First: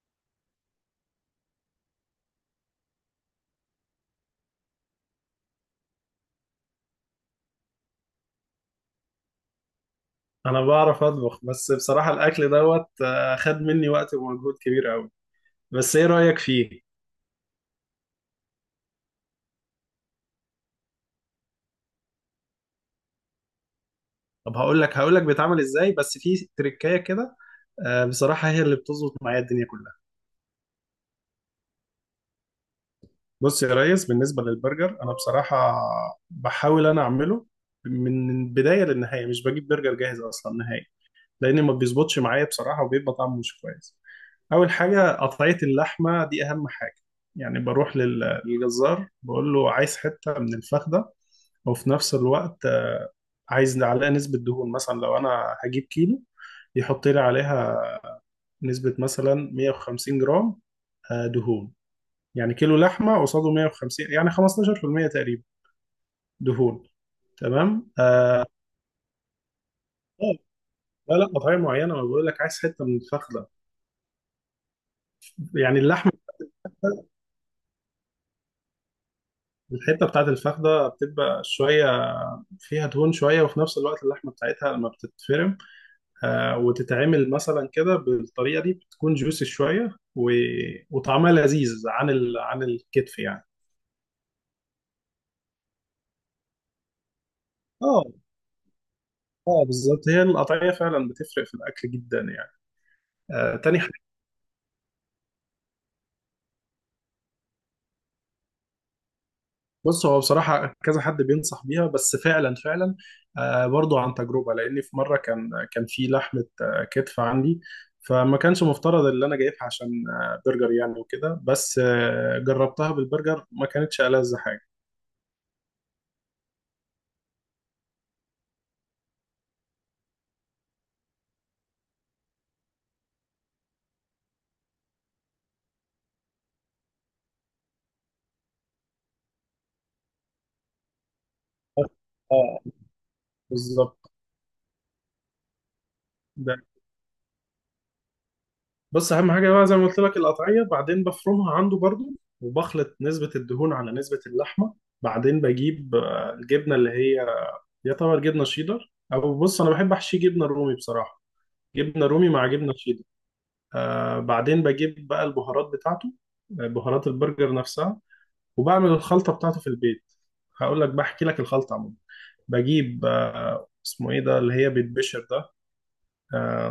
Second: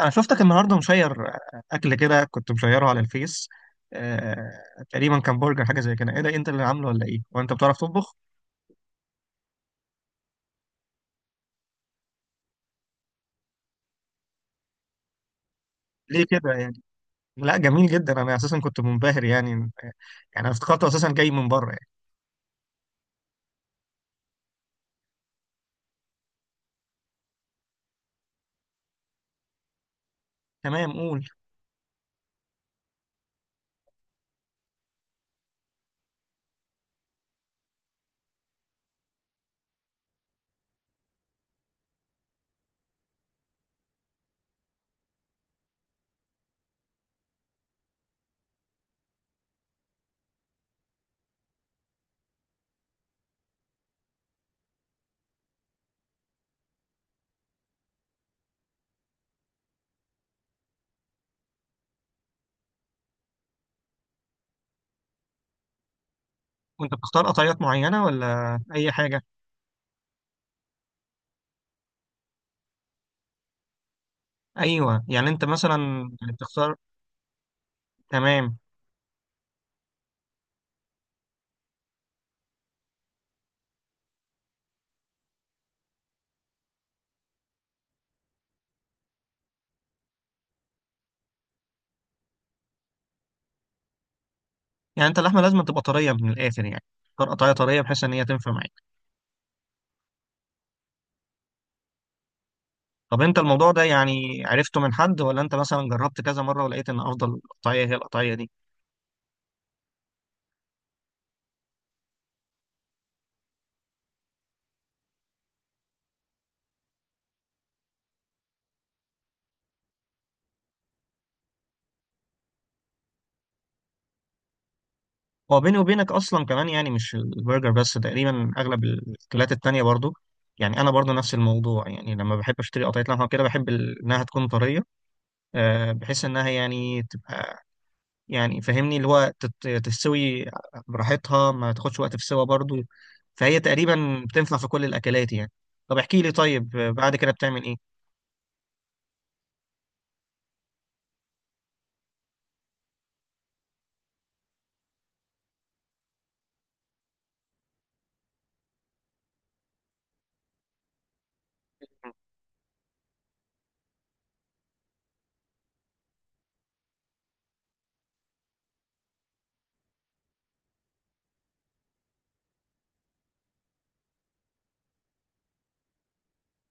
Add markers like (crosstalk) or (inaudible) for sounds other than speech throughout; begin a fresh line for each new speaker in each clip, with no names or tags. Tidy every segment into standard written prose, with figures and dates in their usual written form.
انا شفتك النهارده مشير اكل كده، كنت مشيره على الفيس. آه، تقريبا كان برجر، حاجه زي كده. ايه ده؟ إيه انت اللي عامله ولا ايه؟ وانت بتعرف تطبخ؟
انا بعرف اطبخ، بس بصراحة الاكل دوت خد مني وقت ومجهود كبير قوي. بس ايه
ليه
رأيك
كده
فيه؟
يعني؟ لا، جميل جدا. انا اساسا كنت منبهر يعني. انا افتكرته اساسا جاي من بره يعني.
طب هقول لك بيتعمل ازاي، بس في تريكاية كده. بصراحة هي اللي بتظبط معايا الدنيا كلها.
تمام، قول.
بص يا ريس، بالنسبة للبرجر انا بصراحة بحاول انا اعمله من البداية للنهاية، مش بجيب برجر جاهز اصلا نهائي، لان ما بيظبطش معايا بصراحة وبيبقى طعمه مش كويس. اول حاجه قطعيه اللحمه دي اهم حاجه. يعني بروح للجزار بقول له عايز حته من الفخده، وفي نفس الوقت عايز عليها نسبة دهون. مثلا لو أنا هجيب كيلو، يحط لي عليها نسبة مثلا 150 جرام، دهون. يعني كيلو لحمة قصاده 150، يعني 15% تقريبا دهون.
وانت بتختار قطعيات
تمام.
معينه
آه.
ولا اي حاجه؟
لا قطعية معينة، ما بقول لك عايز حتة من الفخدة.
ايوه، يعني انت
يعني
مثلا
اللحمة،
بتختار. تمام.
الحتة بتاعت الفخدة بتبقى شوية فيها دهون شوية، وفي نفس الوقت اللحمة بتاعتها لما بتتفرم وتتعمل مثلا كده بالطريقه دي بتكون جوسي شويه وطعمها لذيذ عن عن الكتف يعني.
يعني انت اللحمه لازم تبقى طريه من الاخر يعني، تختار قطعيه طريه بحيث
اه.
ان هي تنفع معاك.
اه بالظبط، هي القطعيه فعلا بتفرق في الاكل جدا يعني.
طب انت
آه،
الموضوع
تاني
ده
حاجه،
يعني عرفته من حد، ولا انت مثلا جربت كذا مره ولقيت ان افضل قطعيه هي القطعيه دي؟
بص، هو بصراحه كذا حد بينصح بيها، بس فعلا آه برضو عن تجربه. لاني في مره كان في لحمه آه كتف عندي، فما كانش مفترض اللي انا جايبها عشان آه برجر يعني وكده، بس آه جربتها بالبرجر ما كانتش ألذ حاجه.
هو بيني وبينك اصلا كمان، يعني مش البرجر بس، تقريبا اغلب الاكلات التانية برضو. يعني انا برضو نفس الموضوع، يعني لما بحب اشتري قطعيه لحمه كده بحب انها تكون طريه. بحيث انها يعني تبقى، يعني فاهمني اللي هو تستوي براحتها، ما
اه.
تاخدش وقت في السوا
آه،
برضو. فهي
بالظبط.
تقريبا بتنفع في كل الاكلات يعني. طب احكي لي طيب، بعد كده بتعمل ايه؟
بص، اهم حاجه بقى زي ما قلت لك القطعيه، بعدين بفرمها عنده برضو وبخلط نسبه الدهون على نسبه اللحمه. بعدين بجيب الجبنه اللي هي يعتبر جبنه شيدر، او بص انا بحب احشي جبنه رومي بصراحه، جبنه رومي مع جبنه شيدر. آه، بعدين بجيب بقى البهارات بتاعته، بهارات البرجر نفسها، وبعمل الخلطه بتاعته في البيت. هقول لك، بحكي لك الخلطه عموما. بجيب اسمه ايه ده، اللي هي بيتبشر ده، آه،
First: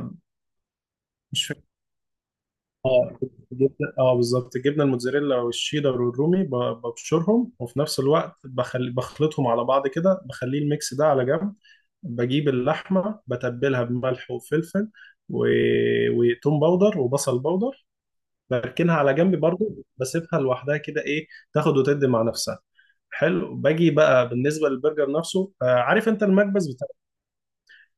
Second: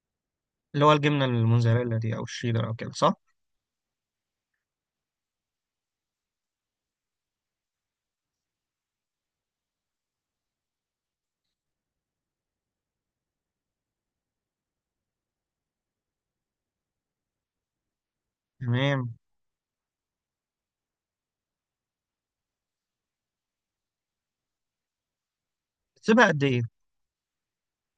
اللي هو الجبنه
مش،
الموزاريلا دي، او الشيدر او كده، صح؟
اه، اه بالظبط، الجبنه الموتزاريلا والشيدر والرومي، ببشرهم وفي نفس الوقت بخلطهم على بعض كده، بخلي الميكس ده على جنب. بجيب اللحمه بتبلها بملح وفلفل و... وتوم باودر وبصل باودر. بركنها
تمام.
على جنب برضو، بسيبها لوحدها كده، ايه، تاخد وتدي مع نفسها. حلو. باجي بقى بالنسبه للبرجر نفسه. عارف انت
بتسيبها قد ايه؟
المكبس بتاع؟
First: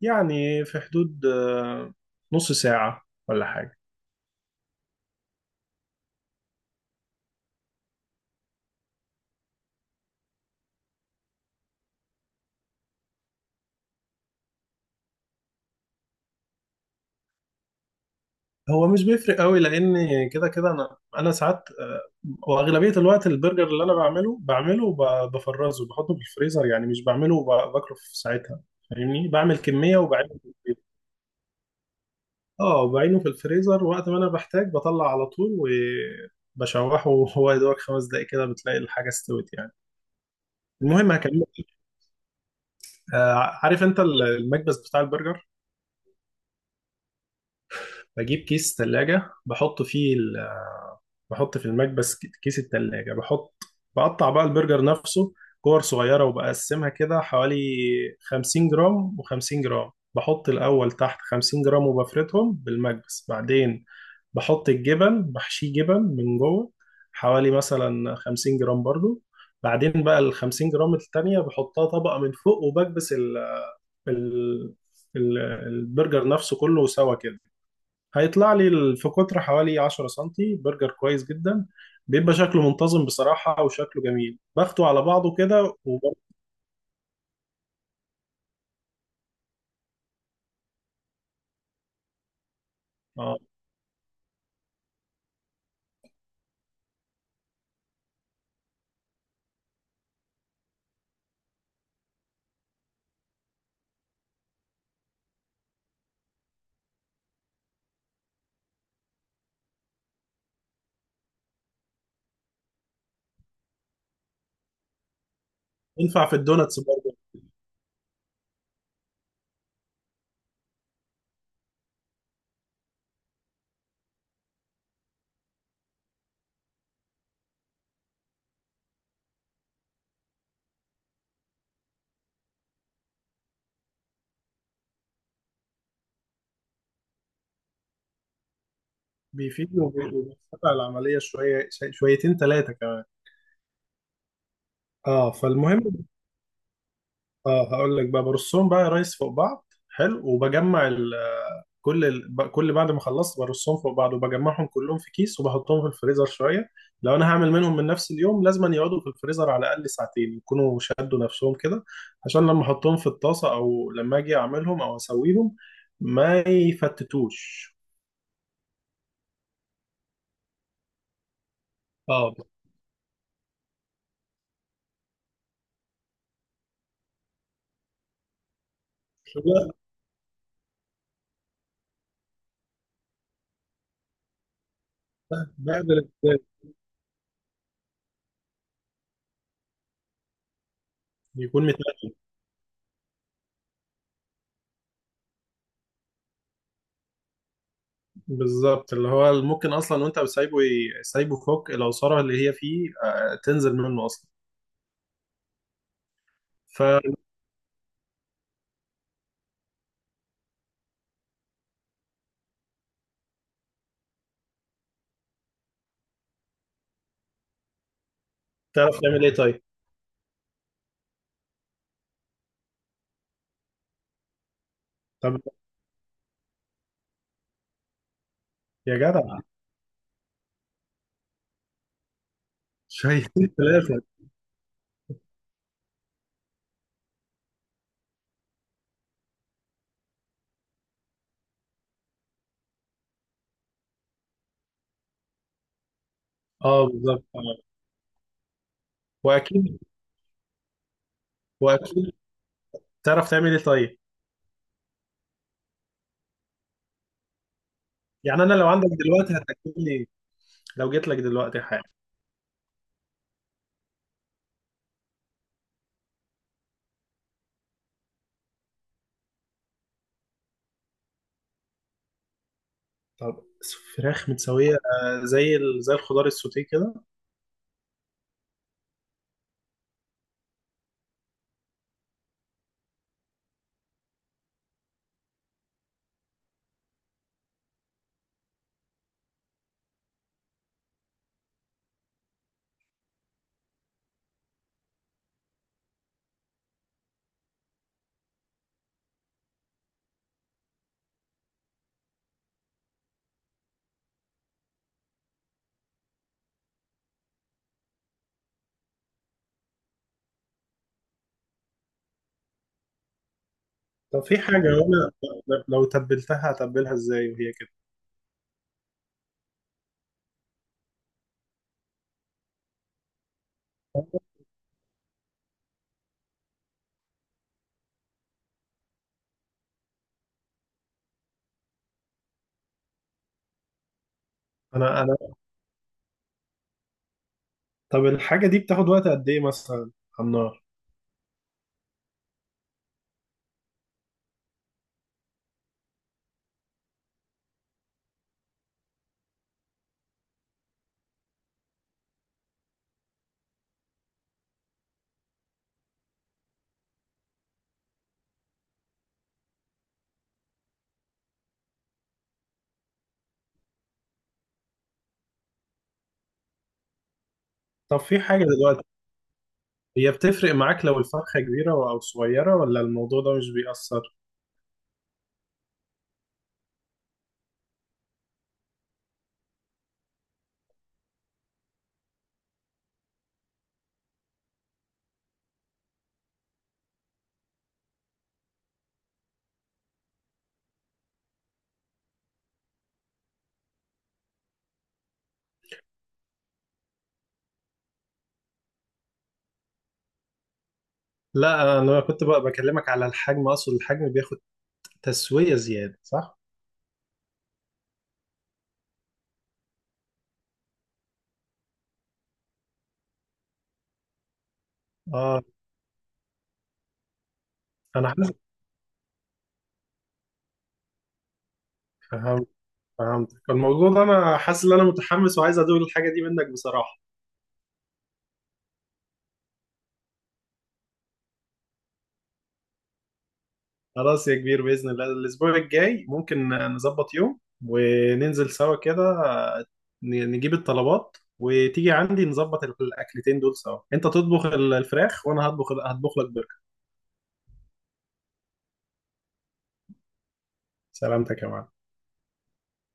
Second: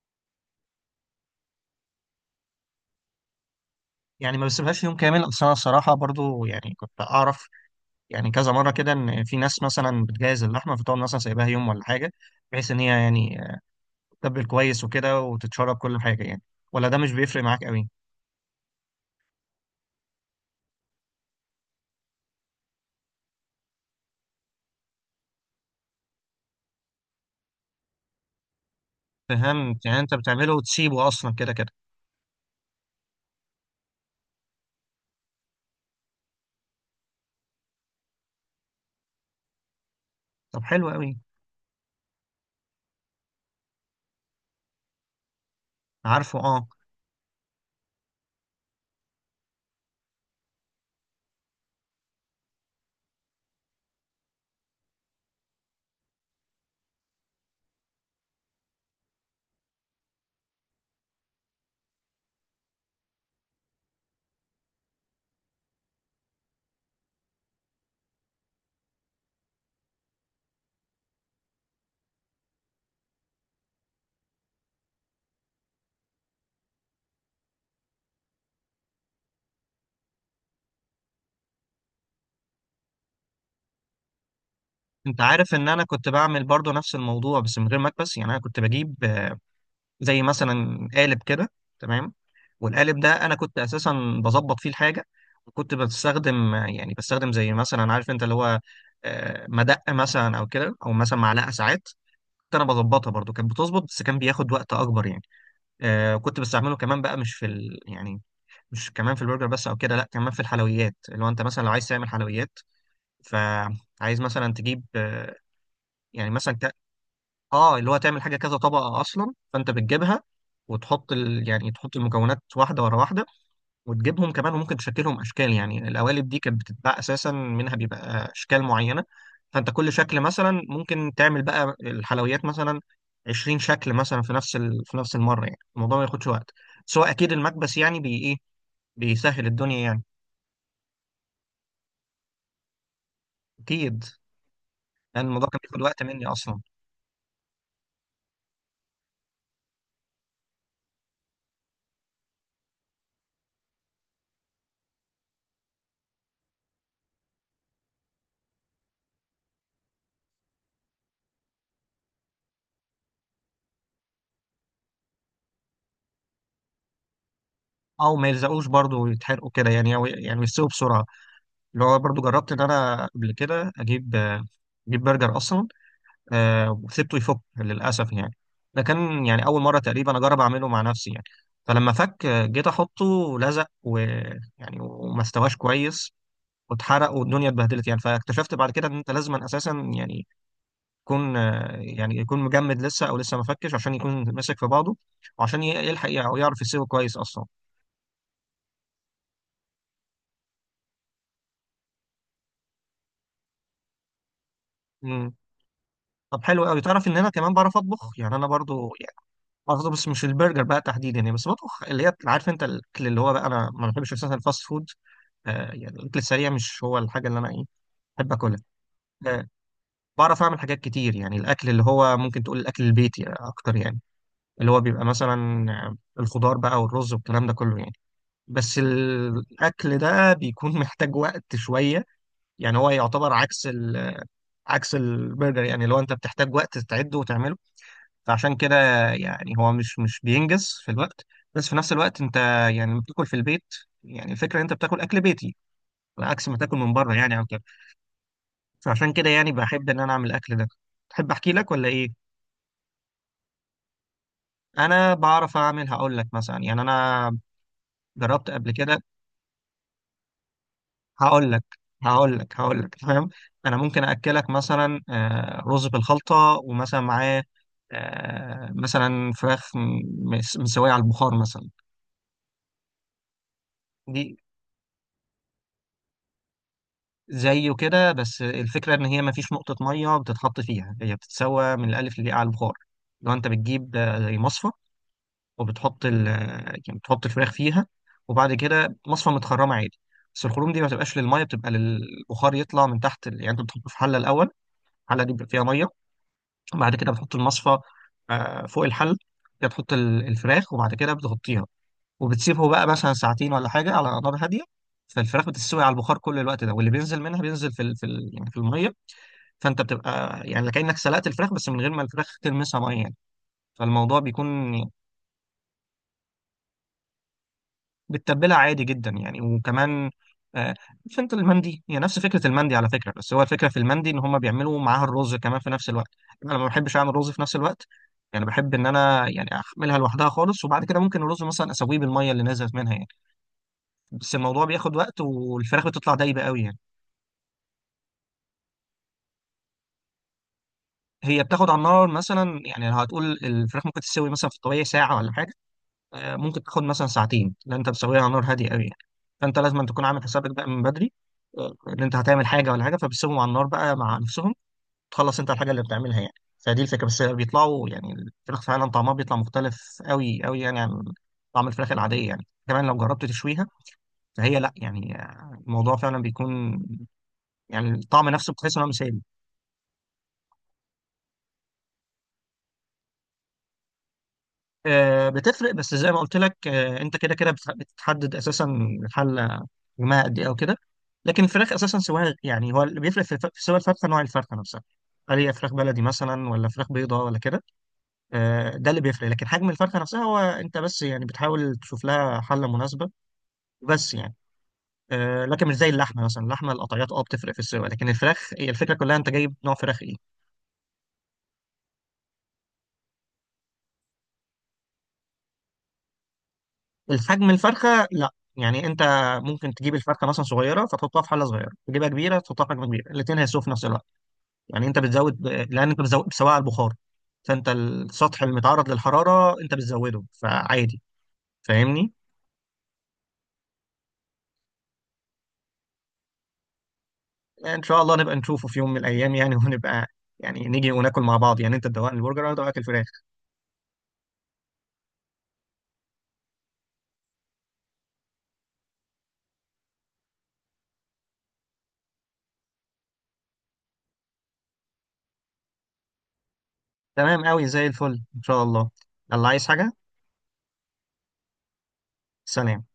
يعني في حدود نص ساعه ولا حاجه.
يعني ما بسيبهاش يوم كامل، اصل انا الصراحه برضو يعني كنت اعرف، يعني كذا مره كده، ان في ناس مثلا بتجهز اللحمه فتقعد مثلا سايباها يوم ولا حاجه، بحيث ان هي يعني تتبل كويس وكده وتتشرب كل حاجه يعني. ولا ده مش بيفرق معاك قوي؟
هو مش بيفرق قوي، لان كده كده انا ساعات، واغلبيه الوقت البرجر اللي انا بعمله بعمله وبفرزه بحطه في الفريزر، يعني مش بعمله وباكله في ساعتها. فاهمني، بعمل
فهمت،
كميه
يعني انت
وبعينه في
بتعمله
الفريزر.
وتسيبه اصلا كده كده.
اه، بعينه في الفريزر، وقت ما انا بحتاج بطلع على طول وبشوحه، وهو يا دوبك خمس دقايق كده بتلاقي الحاجه استوت يعني.
طب حلو
المهم،
قوي.
هكمل. آه، عارف انت المكبس بتاع البرجر؟
عارفه، اه.
بجيب كيس ثلاجه بحط فيه، بحط في المكبس كيس التلاجة، بحط، بقطع بقى البرجر نفسه كور صغيرة وبقسمها كده حوالي 50 جرام و50 جرام. بحط الأول تحت 50 جرام وبفردهم بالمكبس، بعدين بحط الجبن بحشيه جبن من جوه، حوالي مثلا 50 جرام برضو. بعدين بقى ال 50 جرام التانية بحطها طبقة من فوق، وبكبس ال ال- البرجر نفسه كله سوا كده. هيطلع لي في قطر حوالي 10 سنتي برجر كويس جدا، بيبقى شكله منتظم بصراحة وشكله جميل، باخده على
انت
بعضه
عارف ان
كده.
انا كنت
وبرضه
بعمل برضو نفس الموضوع بس من غير مكبس؟ يعني انا كنت بجيب زي مثلا قالب كده. تمام. والقالب ده انا
آه،
كنت اساسا بظبط فيه الحاجه. وكنت بستخدم زي مثلا عارف انت اللي هو، مدق مثلا او كده، او مثلا معلقه ساعات. كنت انا بظبطها برضو، كانت بتظبط بس كان بياخد وقت اكبر يعني. كنت بستعمله كمان بقى مش في يعني مش كمان في البرجر بس او كده، لا كمان في الحلويات، اللي هو انت مثلا لو عايز تعمل حلويات فعايز مثلا تجيب.
ينفع
يعني
في
مثلا،
الدوناتس برضه.
اه اللي هو تعمل حاجه كذا طبقه اصلا، فانت بتجيبها وتحط يعني تحط المكونات واحده ورا واحده، وتجيبهم كمان وممكن تشكلهم اشكال. يعني القوالب دي كانت بتتباع اساسا منها بيبقى اشكال معينه، فانت كل شكل مثلا ممكن تعمل بقى الحلويات مثلا 20 شكل مثلا في نفس المره، يعني الموضوع ما ياخدش وقت، سواء اكيد المكبس يعني بي ايه بيسهل الدنيا
بيفيد
يعني.
وبيفتح العملية شوية شويتين ثلاثة كمان.
اكيد. لان
اه،
الموضوع كان بياخد وقت
فالمهم،
مني اصلا.
اه، هقول لك بقى برصهم بقى يا ريس فوق بعض حلو، وبجمع ال، كل ال، ب- كل بعد ما خلصت برصهم فوق بعض وبجمعهم كلهم في كيس وبحطهم في الفريزر شويه. لو انا هعمل منهم من نفس اليوم، لازم يقعدوا في الفريزر على الاقل ساعتين يكونوا شدوا نفسهم كده، عشان لما احطهم في الطاسه او لما اجي اعملهم او اسويهم ما يفتتوش.
او ما يلزقوش برضه ويتحرقوا كده يعني، أو يعني يستووا بسرعه. اللي هو برضو
اه.
جربت ان انا قبل كده اجيب، اجيب برجر اصلا. وسبته يفك للاسف يعني. ده كان يعني اول
لا،
مره تقريبا اجرب اعمله مع نفسي يعني. فلما فك، جيت احطه لزق، ويعني وما استواش
بعد
كويس،
الاحتكاك
واتحرق والدنيا اتبهدلت يعني. فاكتشفت بعد كده ان انت لازم اساسا يعني يكون،
يكون
آه،
متاكد.
يعني يكون مجمد لسه، او لسه ما فكش عشان يكون ماسك في بعضه. وعشان يلحق او يعرف يسيبه كويس اصلا.
بالظبط، اللي هو ممكن اصلا وانت سايبه فوق العصاره اللي هي فيه آه، تنزل منه اصلا.
مم. طب حلو قوي. تعرف
فتعرف
ان انا كمان بعرف اطبخ؟ يعني انا برضو، قصدي بس مش البرجر بقى تحديدا، يعني بس بطبخ اللي هي عارف انت الاكل اللي هو بقى، انا ما بحبش اساسا الفاست فود. يعني الاكل السريع مش هو الحاجه اللي انا ايه بحب اكلها.
تعمل ايه
آه،
طيب؟
بعرف اعمل حاجات كتير يعني، الاكل اللي هو ممكن تقول الاكل البيتي اكتر يعني، اللي هو بيبقى
طب
مثلا. الخضار بقى والرز والكلام ده كله يعني. بس
يا جدع،
الاكل ده بيكون (laughs) محتاج وقت شويه. يعني هو يعتبر
شهيتين
عكس
ثلاثة.
عكس البرجر يعني، لو انت بتحتاج وقت تعده وتعمله، فعشان كده يعني هو مش بينجز في الوقت. بس في نفس الوقت انت، يعني لما بتاكل في البيت، يعني الفكره ان انت بتاكل اكل بيتي، عكس ما تاكل
اه
من بره
بالظبط.
يعني، عن كده.
آه.
فعشان كده يعني
واكيد.
بحب ان انا اعمل الاكل ده. تحب احكي لك ولا ايه؟
واكيد. تعرف تعمل ايه طيب؟
انا بعرف اعمل. هقول لك مثلا، يعني انا
يعني
جربت
انا لو
قبل
عندك
كده.
دلوقتي هتاكل لي؟ لو جيت لك
هقول
دلوقتي
لك
حاجة؟
هقول لك. تمام. انا ممكن اكلك مثلا، رز بالخلطه ومثلا معاه، مثلا فراخ مسويه على البخار مثلا.
طب،
دي
فراخ متسوية آه، زي زي الخضار السوتيه كده؟
زيه كده، بس الفكرة إن هي مفيش نقطة مية بتتحط فيها، هي بتتسوى من الألف للياء على البخار. لو أنت بتجيب زي مصفى، وبتحط ال آه، يعني بتحط الفراخ فيها، وبعد كده مصفى متخرمة عادي. بس الخروم دي ما بتبقاش للمية، بتبقى للبخار يطلع من تحت يعني أنت بتحطه في حلة الأول، الحلة دي بيبقى فيها مية، وبعد كده بتحط المصفى فوق الحل، كده تحط الفراخ وبعد كده بتغطيها، وبتسيبه بقى مثلا ساعتين ولا حاجة على نار هادية. فالفراخ بتستوي على البخار كل الوقت ده، واللي بينزل منها بينزل في المية. فانت بتبقى يعني كأنك سلقت الفراخ بس من غير ما الفراخ تلمسها ميه يعني. فالموضوع
طب في
بيكون.
حاجة، وانا، لو تبلتها هتبلها ازاي وهي كده؟
بتتبلها عادي جدا يعني، وكمان آه، عارف انت المندي؟ هي نفس فكره المندي على فكره، بس هو الفكره في المندي ان هم بيعملوا معاها الرز كمان في نفس الوقت. انا ما بحبش اعمل رز في نفس الوقت، يعني بحب ان انا يعني احملها لوحدها خالص، وبعد كده ممكن الرز مثلا اسويه بالميه اللي نزلت منها يعني. بس الموضوع بياخد
انا
وقت، والفراخ بتطلع دايبه قوي يعني.
طب الحاجة دي بتاخد وقت قد ايه مثلا على النار؟
هي بتاخد على النار مثلا، يعني لو هتقول الفراخ ممكن تستوي مثلا في الطبيعي ساعه ولا حاجه، ممكن تاخد مثلا ساعتين، لان انت بتسويها على نار هاديه قوي يعني. فانت لازم أن تكون عامل حسابك بقى من بدري، ان انت هتعمل حاجه ولا حاجه، فبتسيبهم على النار بقى مع نفسهم، تخلص انت الحاجه اللي بتعملها يعني. فدي الفكره. بس بيطلعوا يعني الفراخ فعلا طعمها بيطلع مختلف قوي قوي يعني، عن طعم الفراخ العاديه يعني كمان لو جربت تشويها. فهي لا يعني، الموضوع فعلا بيكون، يعني
طب في
الطعم
حاجة
نفسه بتحس
دلوقتي،
انه مثالي.
هي بتفرق معاك لو الفرخة كبيرة او صغيرة، ولا الموضوع ده مش بيأثر؟
بتفرق، بس زي ما قلت لك، انت كده كده بتحدد اساسا الحله، جماعه قد ايه او كده. لكن الفراخ اساسا سواها، يعني هو اللي بيفرق في سوى الفرخه نوع الفرخه نفسها. هل هي فراخ بلدي مثلا ولا فراخ بيضاء ولا كده. ده اللي بيفرق، لكن حجم الفرخه نفسها هو انت بس يعني بتحاول تشوف لها حله مناسبه. بس يعني، لكن مش زي اللحمه مثلا، اللحمه القطعيات بتفرق في السوى، لكن الفراخ هي الفكره كلها انت جايب نوع فراخ ايه.
لا، انا كنت بقى بكلمك على الحجم، اقصد الحجم بياخد تسوية زيادة صح؟
الحجم الفرخه لا يعني انت ممكن تجيب الفرخه مثلا صغيره فتحطها في حله صغيره، تجيبها كبيره تحطها في حجم كبير، الاثنين هيسوا في نفس الوقت. يعني انت بتزود
اه.
لان انت بتزود بتسويها على البخار. فانت
انا حاسس،
السطح المتعرض للحراره انت بتزوده، فعادي. فاهمني.
فهمت، فهمتك. الموضوع ده انا حاسس ان انا متحمس وعايز ادوق الحاجة دي منك بصراحة.
ان شاء الله نبقى نشوفه في يوم من الايام يعني (laughs) ونبقى، يعني نيجي وناكل مع بعض، يعني انت تدوقني البرجر وانا ادوقك الفراخ.
خلاص يا كبير، بإذن الله الاسبوع الجاي ممكن نظبط يوم وننزل سوا كده، نجيب الطلبات وتيجي عندي نظبط الاكلتين دول سوا، انت تطبخ الفراخ وانا هطبخ لك برجر.
تمام قوي، زي الفل ان شاء الله. الله، عايز حاجه؟
سلامتك يا معلم.
سلام.